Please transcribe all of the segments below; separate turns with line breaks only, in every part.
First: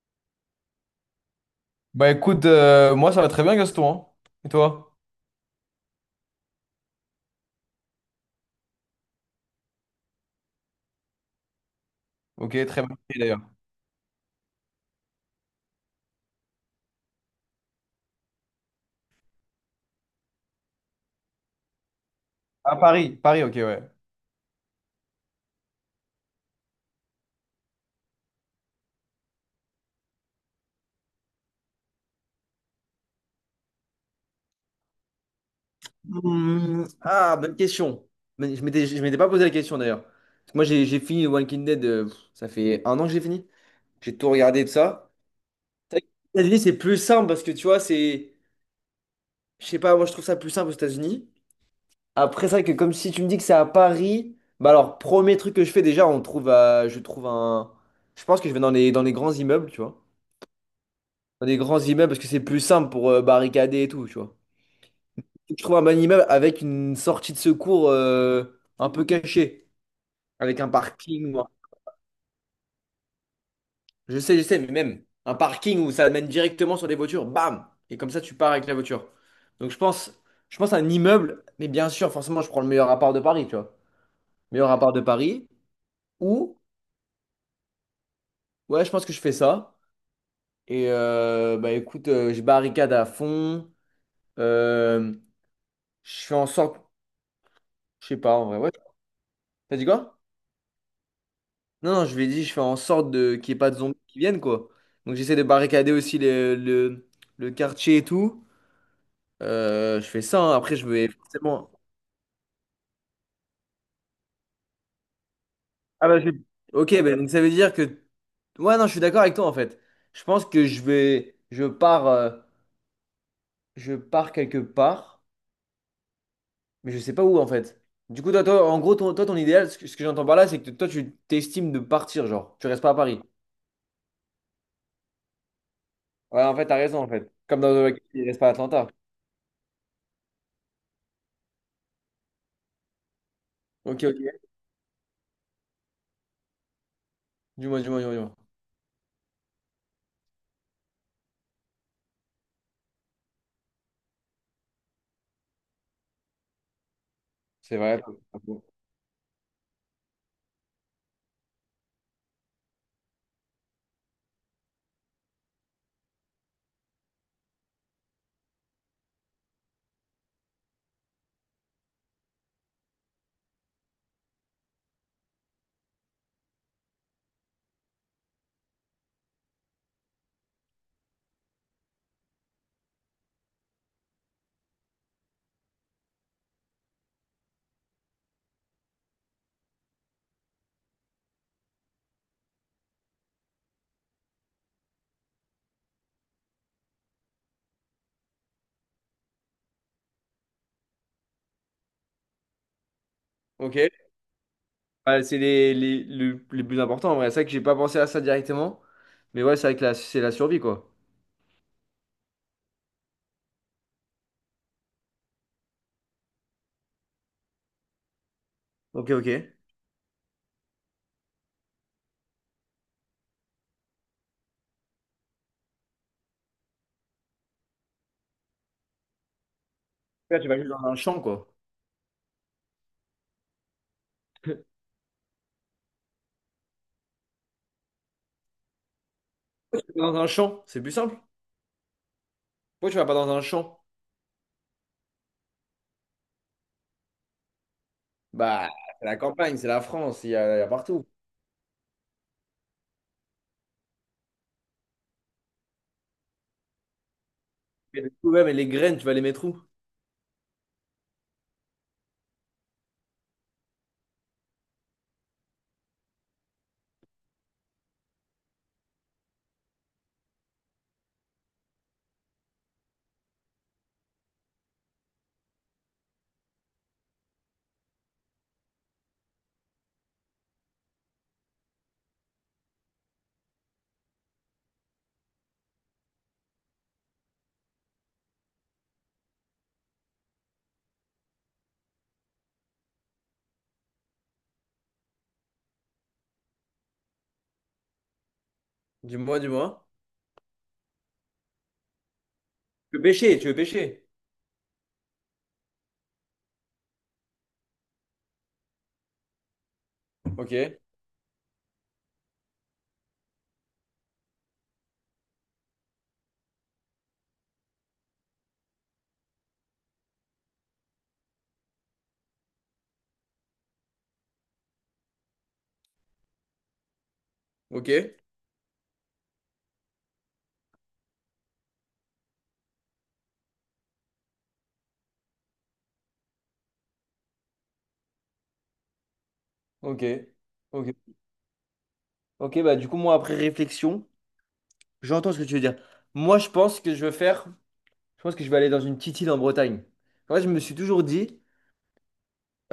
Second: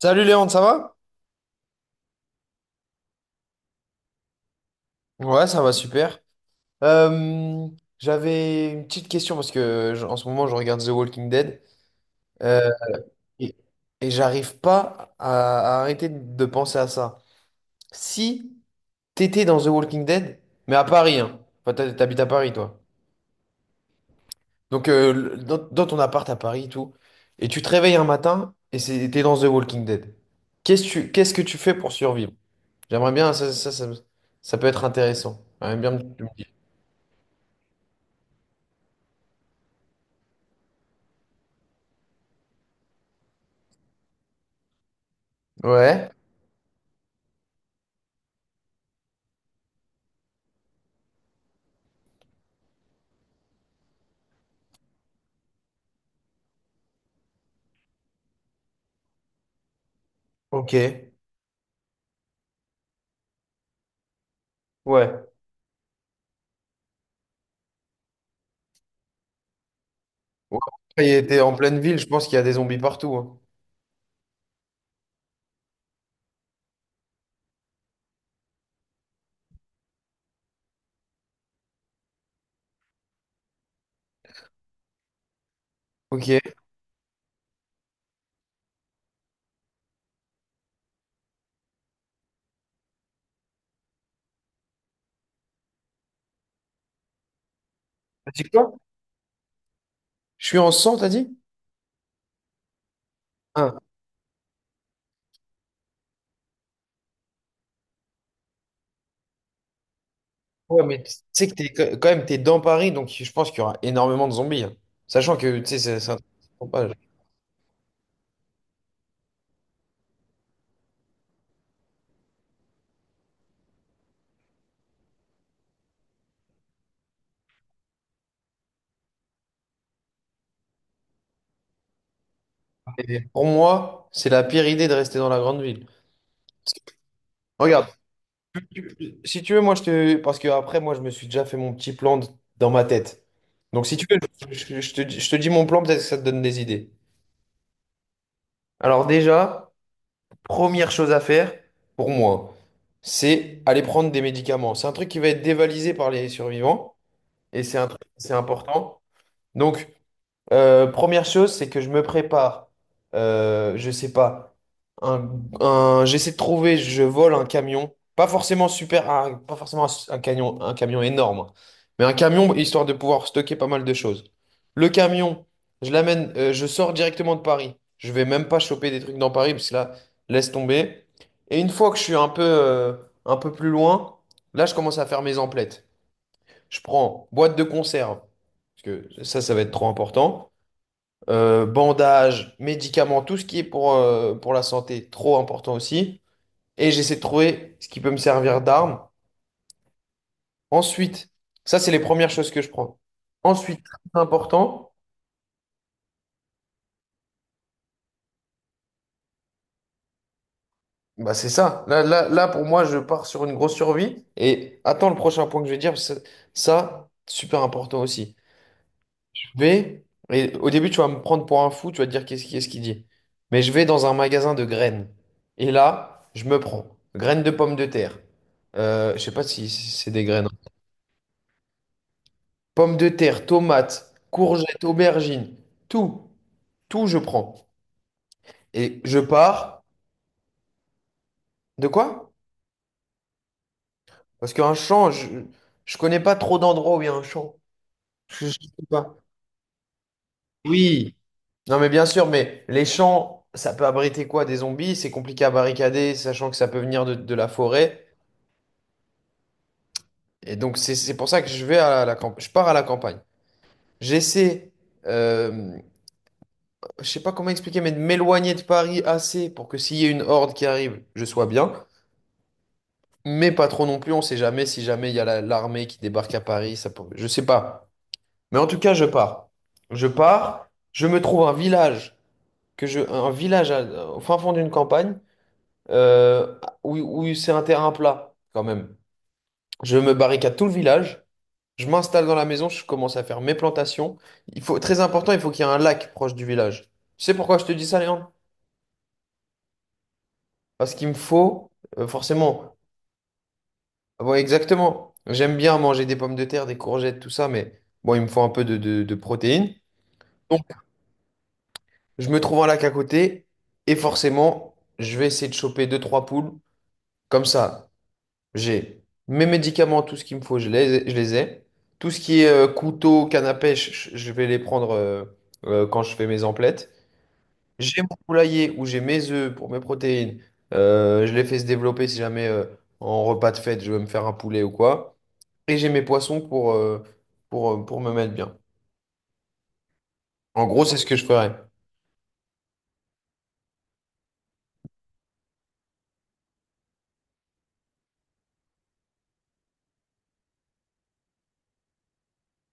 Salut Léon, ça va?
Bah écoute, moi ça va très bien Gaston, hein. Et toi?
Ouais, ça va super. Euh, J'avais une petite question parce que en ce moment je regarde The Walking Dead,
Ok,
euh,
très bien pris, d'ailleurs.
et, et j'arrive pas à arrêter de penser à ça. Si t'étais dans The Walking Dead, mais à Paris, hein. Enfin, t'habites à Paris,
À
toi.
Paris, Paris, ok, ouais.
Donc dans ton appart à Paris et tout, et tu te réveilles un matin et t'es dans The Walking Dead. Qu'est-ce que qu'est-ce que tu fais pour survivre? J'aimerais bien, ça peut être intéressant. J'aimerais bien que tu me dises.
Bonne question. Mais je m'étais pas posé la question d'ailleurs. Parce que moi, j'ai fini Walking Dead, ça fait un an que j'ai fini. J'ai tout regardé de ça. C'est vrai que
Ouais.
les États-Unis, c'est plus simple parce que tu vois, c'est, je sais pas, moi, je trouve ça plus simple aux États-Unis. Après, c'est vrai que comme si tu me dis que c'est à Paris, bah alors, premier truc que je fais déjà, je trouve un. Je pense que je vais dans les grands immeubles, tu vois.
Ok. Ouais.
Dans des grands immeubles parce que c'est plus simple pour barricader et tout, tu vois.
Ouais.
Je trouve un bon immeuble avec une sortie de secours un peu cachée, avec un
Il
parking. ou
était
un-
en pleine ville, je pense qu'il y a des zombies partout, hein.
Je sais, mais même un parking où ça mène directement sur des voitures, bam! Et comme ça, tu pars avec la voiture. Donc je pense, je pense à un immeuble, mais bien sûr, forcément, je prends le meilleur appart de Paris, tu vois. Meilleur appart de Paris,
Ok.
ou, Ouais, je pense que je fais ça. Et bah écoute, je barricade à fond. Euh, je fais en sorte, je sais
T'as
pas, en
dit
vrai,
quoi?
ouais. T'as dit quoi?
Je suis en 100, t'as dit?
Non, non, je lui ai dit, je fais en sorte de qu'il n'y ait pas de
Ah.
zombies qui viennent, quoi. Donc j'essaie de barricader aussi le quartier et tout. Je fais ça, hein. Après
Ouais,
je
mais
vais
tu sais que
forcément...
t'es quand quand même t'es dans Paris, donc je pense qu'il y aura énormément de zombies, hein. Sachant que, tu sais, c'est
Ah
c'est un
bah
truc
je...
qui se propage.
Ok, bah, donc ça veut dire que... Ouais, non, je suis d'accord avec toi en fait. Je pense que je vais... Je pars quelque part, mais je sais pas où en fait. Du coup, toi en gros, ton idéal, ce que j'entends par là, c'est que toi, tu t'estimes de partir, genre. Tu restes pas à
Et
Paris.
pour moi, c'est la pire idée de rester dans la grande ville.
Ouais, en fait,
Parce
t'as
que,
raison en fait. Comme dans... The
regarde,
Walking Dead, il reste pas à Atlanta.
tu- si tu veux, moi je te. Parce que après, moi, je me suis déjà fait mon petit dans ma tête. Donc si
Ok,
tu veux,
ok.
je te dis mon plan, peut-être que ça te donne des idées.
Dis-moi, dis-moi, dis-moi, dis-moi.
Alors déjà. Première chose à faire, pour moi, c'est aller prendre des médicaments. C'est un truc qui va être dévalisé par les survivants et
C'est
c'est un
vrai.
truc, c'est important. Donc, première chose, c'est que je me prépare. Je sais pas. Un, J'essaie de trouver, je vole un camion. Pas forcément super, pas forcément un camion énorme, hein. Mais un camion histoire de pouvoir stocker pas mal de choses. Le camion, je l'amène, je sors directement de Paris. Je vais même pas choper des trucs dans Paris parce que là, laisse tomber. Et une fois que je suis un peu plus loin, là, je commence à faire mes emplettes. Je prends boîte de conserve parce que ça va être trop important, bandages, médicaments, tout ce qui est pour la santé, trop important aussi. Et j'essaie de trouver ce qui peut me servir d'arme. Ensuite, ça, c'est les premières choses que je prends.
Ok.
Ensuite, très important,
Bah, c'est les plus importants en vrai. C'est vrai que j'ai pas pensé à ça directement. Mais ouais, c'est vrai que c'est la survie, quoi.
bah c'est ça. Là, pour moi, je pars sur une grosse survie. Et attends le prochain point que je vais dire, parce que ça, super important aussi.
Ok, ok.
vais, et au début, tu vas me prendre pour un fou, tu vas te dire qu'est-ce quest ce qu'il dit. Mais je vais dans un magasin de graines. Et là, je me prends graines de pommes de terre. Je sais pas si c'est des
Là,
graines,
tu vas
hein.
juste dans un champ, quoi.
Pommes de terre, tomates, courgettes, aubergines, tout, tout je prends. Et je pars.
Dans un champ, c'est plus simple.
De quoi?
Pourquoi tu vas pas dans un champ?
Parce qu'un champ, je connais pas trop d'endroits où il y a un champ. Je
Bah,
sais
c'est
pas.
la campagne, c'est la France, il y a partout.
Oui, non, mais bien sûr, mais les champs, ça peut abriter quoi? Des zombies? C'est compliqué à barricader, sachant que ça peut venir de la
Mais
forêt.
le problème, et les graines, tu vas les mettre où?
Et donc, c'est pour ça que je vais à la campagne. Je pars à la campagne. J'essaie, euh, je sais pas comment expliquer, mais de m'éloigner de Paris assez pour que s'il y a une horde qui arrive, je sois bien. Mais pas trop non plus, on sait jamais si jamais il y a l'armée qui débarque à Paris. Je sais pas. Mais en tout cas, je pars. Je pars, je me trouve un village, un village au fin fond d'une campagne, euh, où c'est un terrain plat quand même. Je me barricade tout le village, je m'installe dans la maison, je commence à faire mes plantations. Il faut, très important, il faut qu'il y ait un lac proche du village. Tu sais pourquoi je te dis ça, Léon?
Dis-moi, dis-moi.
Parce qu'il me faut, forcément,
Tu veux pêcher, tu veux pêcher.
ah bon, exactement. J'aime bien manger des pommes de terre, des courgettes, tout ça, mais bon, il me faut un peu de protéines.
Ok,
Donc, je me trouve un lac à côté et forcément, je vais essayer de choper deux, trois poules. Comme ça, j'ai mes médicaments, tout ce qu'il me faut, je les ai. Tout ce qui est couteau, canne à pêche, je vais les prendre quand je fais mes emplettes.
ok,
J'ai mon poulailler où j'ai mes œufs pour mes protéines. Je les fais se développer si jamais, en repas de fête, je veux me faire un poulet ou quoi. Et j'ai mes poissons pour, pour me mettre bien.
ok,
En gros,
ok.
c'est ce que je ferais.
Ok, bah du coup, moi, après réflexion, j'entends ce que tu veux dire. Moi, je pense que je veux faire. Je pense que je vais aller dans une petite île en Bretagne. En fait, je me suis toujours dit,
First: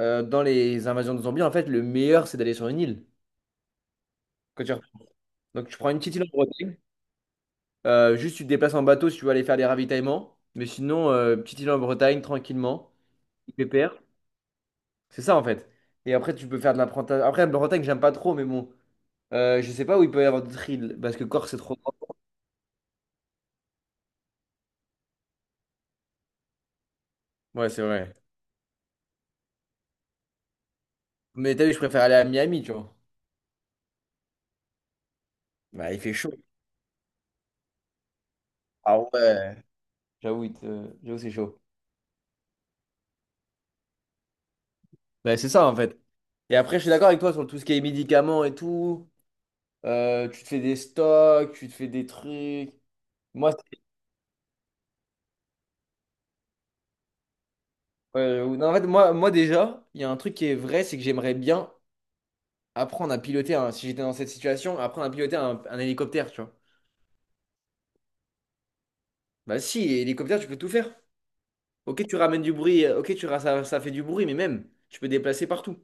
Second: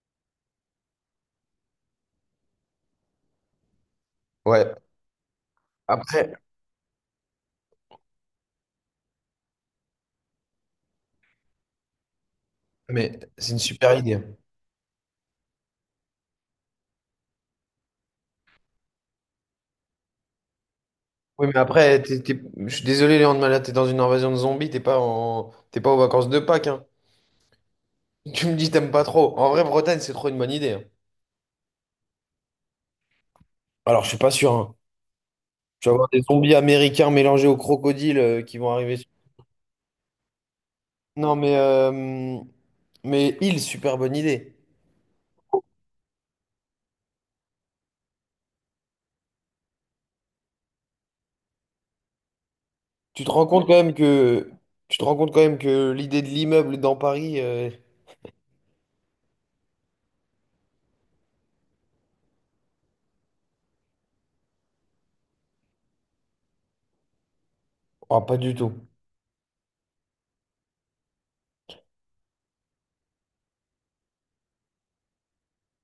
dans les invasions de zombies, en fait, le meilleur, c'est d'aller sur une île. Quand tu
Ouais.
repars. Donc, tu prends une petite île
Après,
en Bretagne. Juste, tu te déplaces en bateau si tu veux aller faire des ravitaillements. Mais sinon, petite île en Bretagne, tranquillement,
mais c'est une super
pépère.
idée.
C'est ça, en fait. Et après, tu peux faire de l'apprentissage. Après, la Bretagne, j'aime pas trop, mais bon. Je sais pas où il peut y avoir d'autres îles, parce que
Oui,
Corse, c'est
mais
trop grand.
après, je suis désolé, Léon de Malade, t'es dans une invasion de zombies, t'es pas en... t'es pas aux vacances de Pâques, hein.
Ouais, c'est vrai.
Tu me dis t'aimes pas trop. En vrai, Bretagne, c'est trop une bonne idée, hein.
Mais t'as vu, je préfère aller à Miami, tu vois.
Alors, je suis pas sûr, hein. Tu
Bah,
vas
il
avoir
fait
des
chaud.
zombies américains mélangés aux crocodiles, qui vont arriver
Ah ouais. J'avoue, c'est
Non,
chaud.
mais île, super bonne idée.
Ouais, c'est ça en fait. Et après, je suis d'accord avec toi sur tout ce qui est médicaments et tout. Tu te fais des stocks, tu te fais des trucs.
Tu te rends
Moi,
compte quand
c'est-
même que tu te rends compte quand même que l'idée de l'immeuble dans Paris,
non, en fait, moi déjà, il y a un truc qui est vrai, c'est que j'aimerais bien apprendre à piloter, un, si j'étais dans cette situation, apprendre à piloter un hélicoptère, tu vois.
oh, pas du tout.
Bah si, hélicoptère, tu peux tout faire. Ok, tu ramènes du bruit, ok, ça, ça fait du bruit, mais même, tu peux déplacer partout.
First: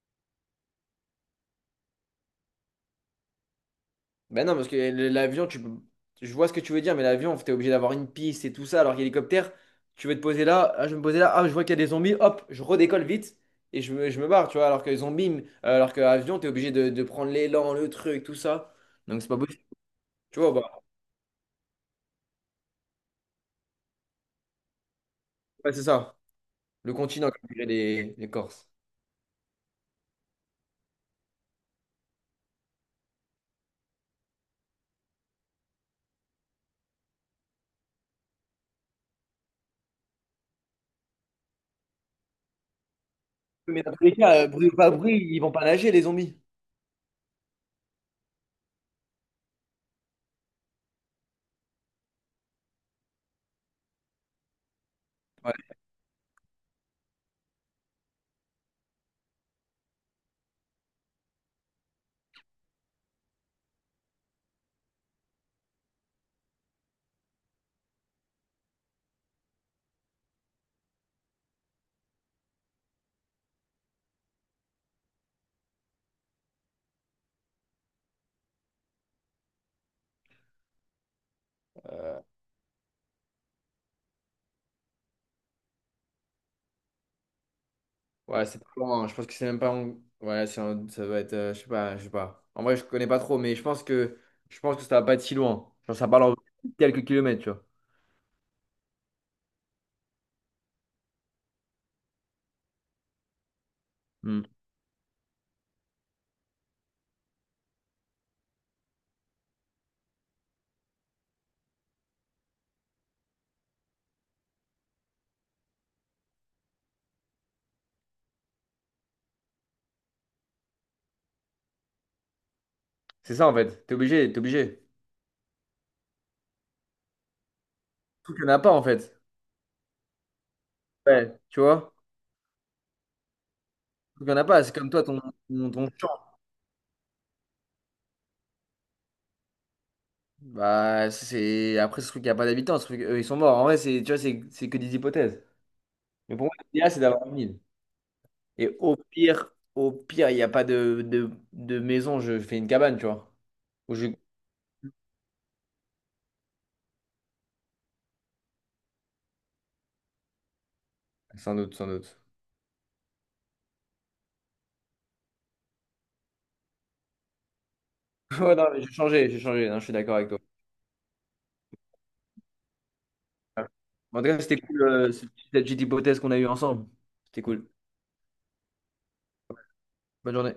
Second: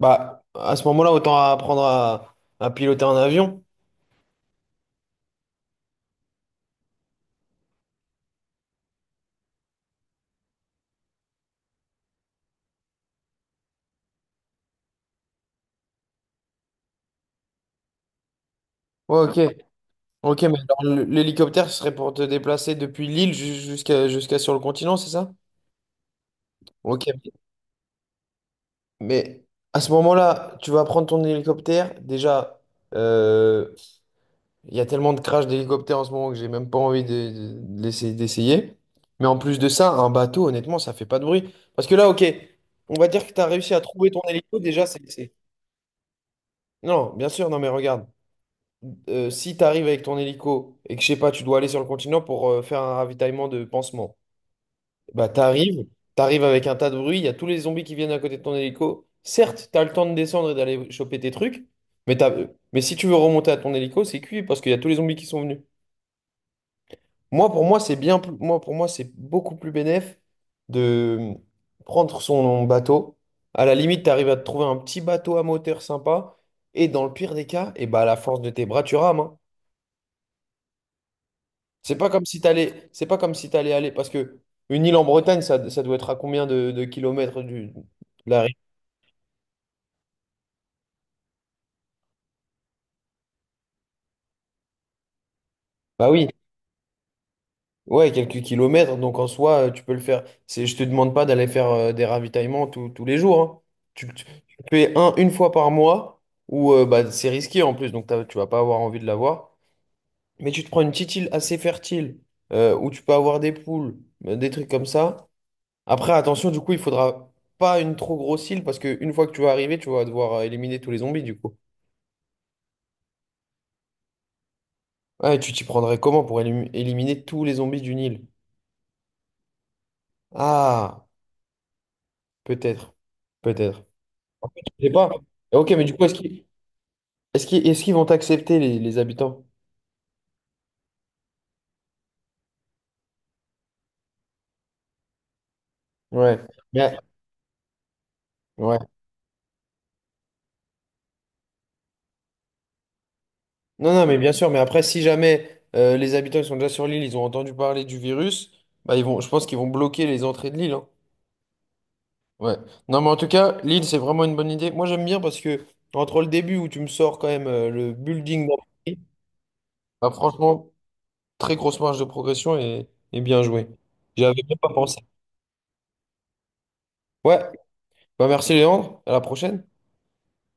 Bah, à ce moment-là, autant apprendre à piloter un avion.
Ben non, parce que le- L'avion, tu peux... Je vois ce que tu veux dire, mais l'avion, t'es obligé d'avoir une piste et tout ça, alors qu'hélicoptère, tu veux te poser là, ah, je vais me poser là, ah, je vois qu'il y a des zombies, hop, je redécolle vite et je me barre, tu vois, alors que avion, t'es obligé de prendre l'élan, le truc, tout ça.
Ouais,
Donc c'est pas
ok.
possible. Tu
Ok,
vois,
mais
bah,
alors, l'hélicoptère ce serait pour te déplacer depuis l'île jusqu'à sur le continent, c'est ça?
ouais, c'est ça, le
Ok.
continent, comme diraient les Corses.
Mais à ce moment-là, tu vas prendre ton hélicoptère. Déjà, euh, il y a tellement de crash d'hélicoptères en ce moment que j'ai même pas envie d'essayer. Mais en plus de ça, un bateau, honnêtement, ça fait pas de bruit. Parce que là, ok, on va dire que tu as réussi à
Mais dans tous
trouver
les
ton
cas,
hélico.
bruit ou pas bruit, ils vont pas nager, les zombies.
Non, bien sûr, non, mais regarde. Si tu arrives avec ton hélico et que, je sais pas, tu dois aller sur le continent pour, faire un ravitaillement de pansement. Bah, t'arrives avec un tas de bruit, il y a tous les zombies qui viennent à côté de ton hélico. Certes, t'as le temps de descendre et d'aller choper tes trucs, mais t'as- mais si tu veux remonter à ton hélico, c'est cuit parce qu'il y a tous les zombies qui sont venus. Moi, pour moi, c'est bien plus... moi, pour moi, c'est beaucoup plus bénéf de prendre son bateau. À la limite, t'arrives à te trouver un petit bateau à moteur sympa, et dans le pire des cas, et bah, à la force de tes bras, tu rames, hein.
Ouais.
C'est pas comme si t'allais aller, parce que une île en Bretagne, ça doit être à combien de kilomètres de la
Ouais, c'est pas loin. Je pense que c'est même pas. Ouais, ça doit être, je sais pas, je sais pas. En vrai, je connais pas trop, mais je pense que ça va pas être si loin. Genre, ça
Bah
parle
oui,
en quelques kilomètres, tu vois.
ouais, quelques kilomètres, donc en soi, tu peux le faire. C'est, je te demande pas d'aller faire, des ravitaillements tous les jours, hein.
Hmm.
Tu le fais un une fois par mois, ou bah, c'est risqué en plus, donc tu vas pas avoir envie de l'avoir. Mais tu te prends une petite île assez fertile, où tu peux avoir des poules, des trucs comme ça. Après, attention, du coup, il faudra pas une trop grosse île, parce qu'une fois que tu vas arriver, tu vas devoir, éliminer tous les zombies, du coup.
C'est ça en fait. T'es obligé, t'es obligé.
Ouais, tu t'y prendrais comment pour éliminer tous les zombies d'une île?
Tout qu'il y en a pas en fait.
Ah,
Ouais, tu vois.
peut-être, peut-être.
Tout qu'il y en a pas. C'est
Je sais
comme toi,
pas. Ok, mais
ton
du coup,
champ.
est-ce qu'ils est-ce qu'ils vont accepter les habitants?
Bah, c'est. Après, ce truc, il y a pas d'habitants. Ce truc, eux, ils sont morts. En vrai, c'est, tu vois, c'est que des hypothèses. Mais
Ouais.
pour moi, l'idéal,
Mais-
c'est d'avoir une île. Et
ouais.
au pire, il n'y a pas de maison, je fais une cabane, tu vois.
Non,
Ou
non,
je...
mais bien sûr, mais après, si jamais, les habitants ils sont déjà sur l'île, ils ont entendu parler du virus, bah, je pense qu'ils vont bloquer les entrées de l'île, hein.
Sans doute, sans doute.
Ouais. Non, mais en tout cas, l'île, c'est vraiment une bonne idée. Moi, j'aime bien parce que entre le début où tu me sors quand même, le building
Ouais, non, mais
d'April,
j'ai changé, non, je suis
bah,
d'accord avec toi.
franchement, très grosse marge de progression et bien joué.
En
J'y
tout cas,
avais
c'était
même pas
cool,
pensé.
cette petite hypothèse qu'on a eue ensemble.
Ouais.
C'était cool.
Bah, merci, Léandre. À la prochaine.
Bonne journée.